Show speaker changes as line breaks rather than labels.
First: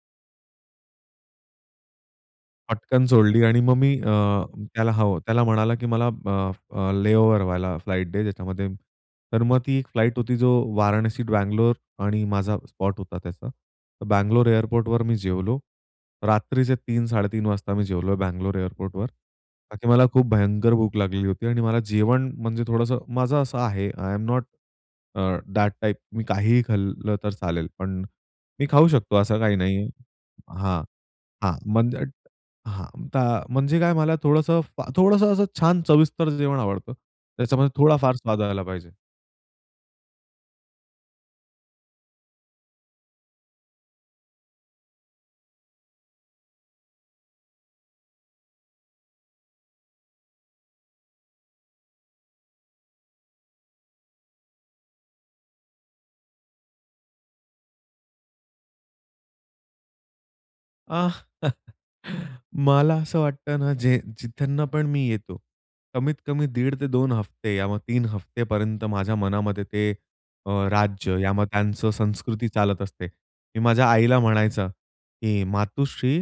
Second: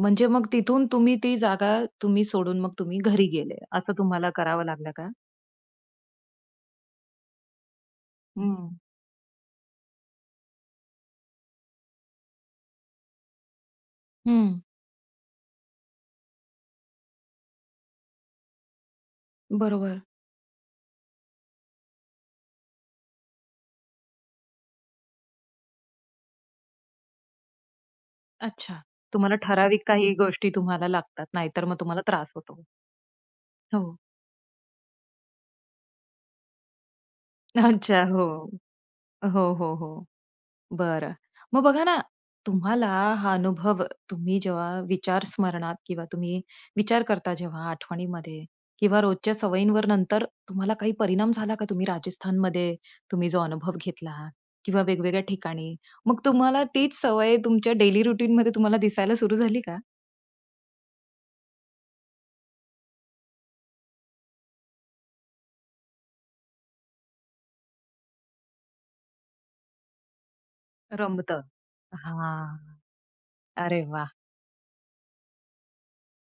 म्हणजे मग तिथून तुम्ही ती जागा तुम्ही सोडून मग तुम्ही
पटकन
घरी
सोडली
गेले,
आणि मग मी
असं
अ,
तुम्हाला करावं लागलं
त्याला
का?
हो, त्याला म्हणाला, की मला अ, अ, लेओव्हर वाला फ्लाइट दे ज्याच्यामध्ये
हं.
तर मग ती एक फ्लाइट होती. जो वाराणसी, बँगलोर आणि माझा स्पॉट होता त्याचा. बँगलोर
हं.
एअरपोर्टवर मी जेवलो. रात्रीचे 3-3:30 वाजता मी जेवलो बँगलोर एअरपोर्टवर. का की
बरोबर.
मला खूप भयंकर भूक लागली होती आणि मला जेवण म्हणजे थोडंसं माझं असं आहे, I am not uh, that type मी काहीही खाल्लं तर चालेल. पण, मी
अच्छा!
खाऊ शकतो
तुम्हाला
असं काही नाही
ठराविक
आहे.
काही गोष्टी
हां,
तुम्हाला लागतात,
हां.
नाहीतर मग
म्हणजे
तुम्हाला त्रास होतो.
हां, आता म्हणजे काय
हो.
मला थोडंसं फा थोडंसं असं छान सविस्तर जेवण आवडतं. त्याच्यामध्ये
अच्छा.
थोडाफार
हो.
स्वाद आला पाहिजे.
हो, हो, हो, बरं. मग बघा ना, तुम्हाला हा अनुभव तुम्ही जेव्हा विचार स्मरणात किंवा तुम्ही विचार करता जेव्हा आठवणीमध्ये किंवा रोजच्या सवयींवर नंतर तुम्हाला काही परिणाम झाला का? तुम्ही राजस्थानमध्ये, तुम्ही जो अनुभव घेतला किंवा वेगवेगळ्या ठिकाणी. मग तुम्हाला तीच सवय तुमच्या डेली रुटीनमध्ये तुम्हाला दिसायला सुरू झाली का?
अ, मला असं वाटतं ना जे, जिथून पण मी येतो. कमीत-कमी दीड ते 2 हफ्ते या मग 3 हफ्त्यापर्यंत माझ्या मनामध्ये ते अ, राज्य या
रमतं,
मग त्यांचं संस्कृती
हां.
चालत असते. मी
अरे
माझ्या
वाह!
आईला म्हणायचो, की मातोश्री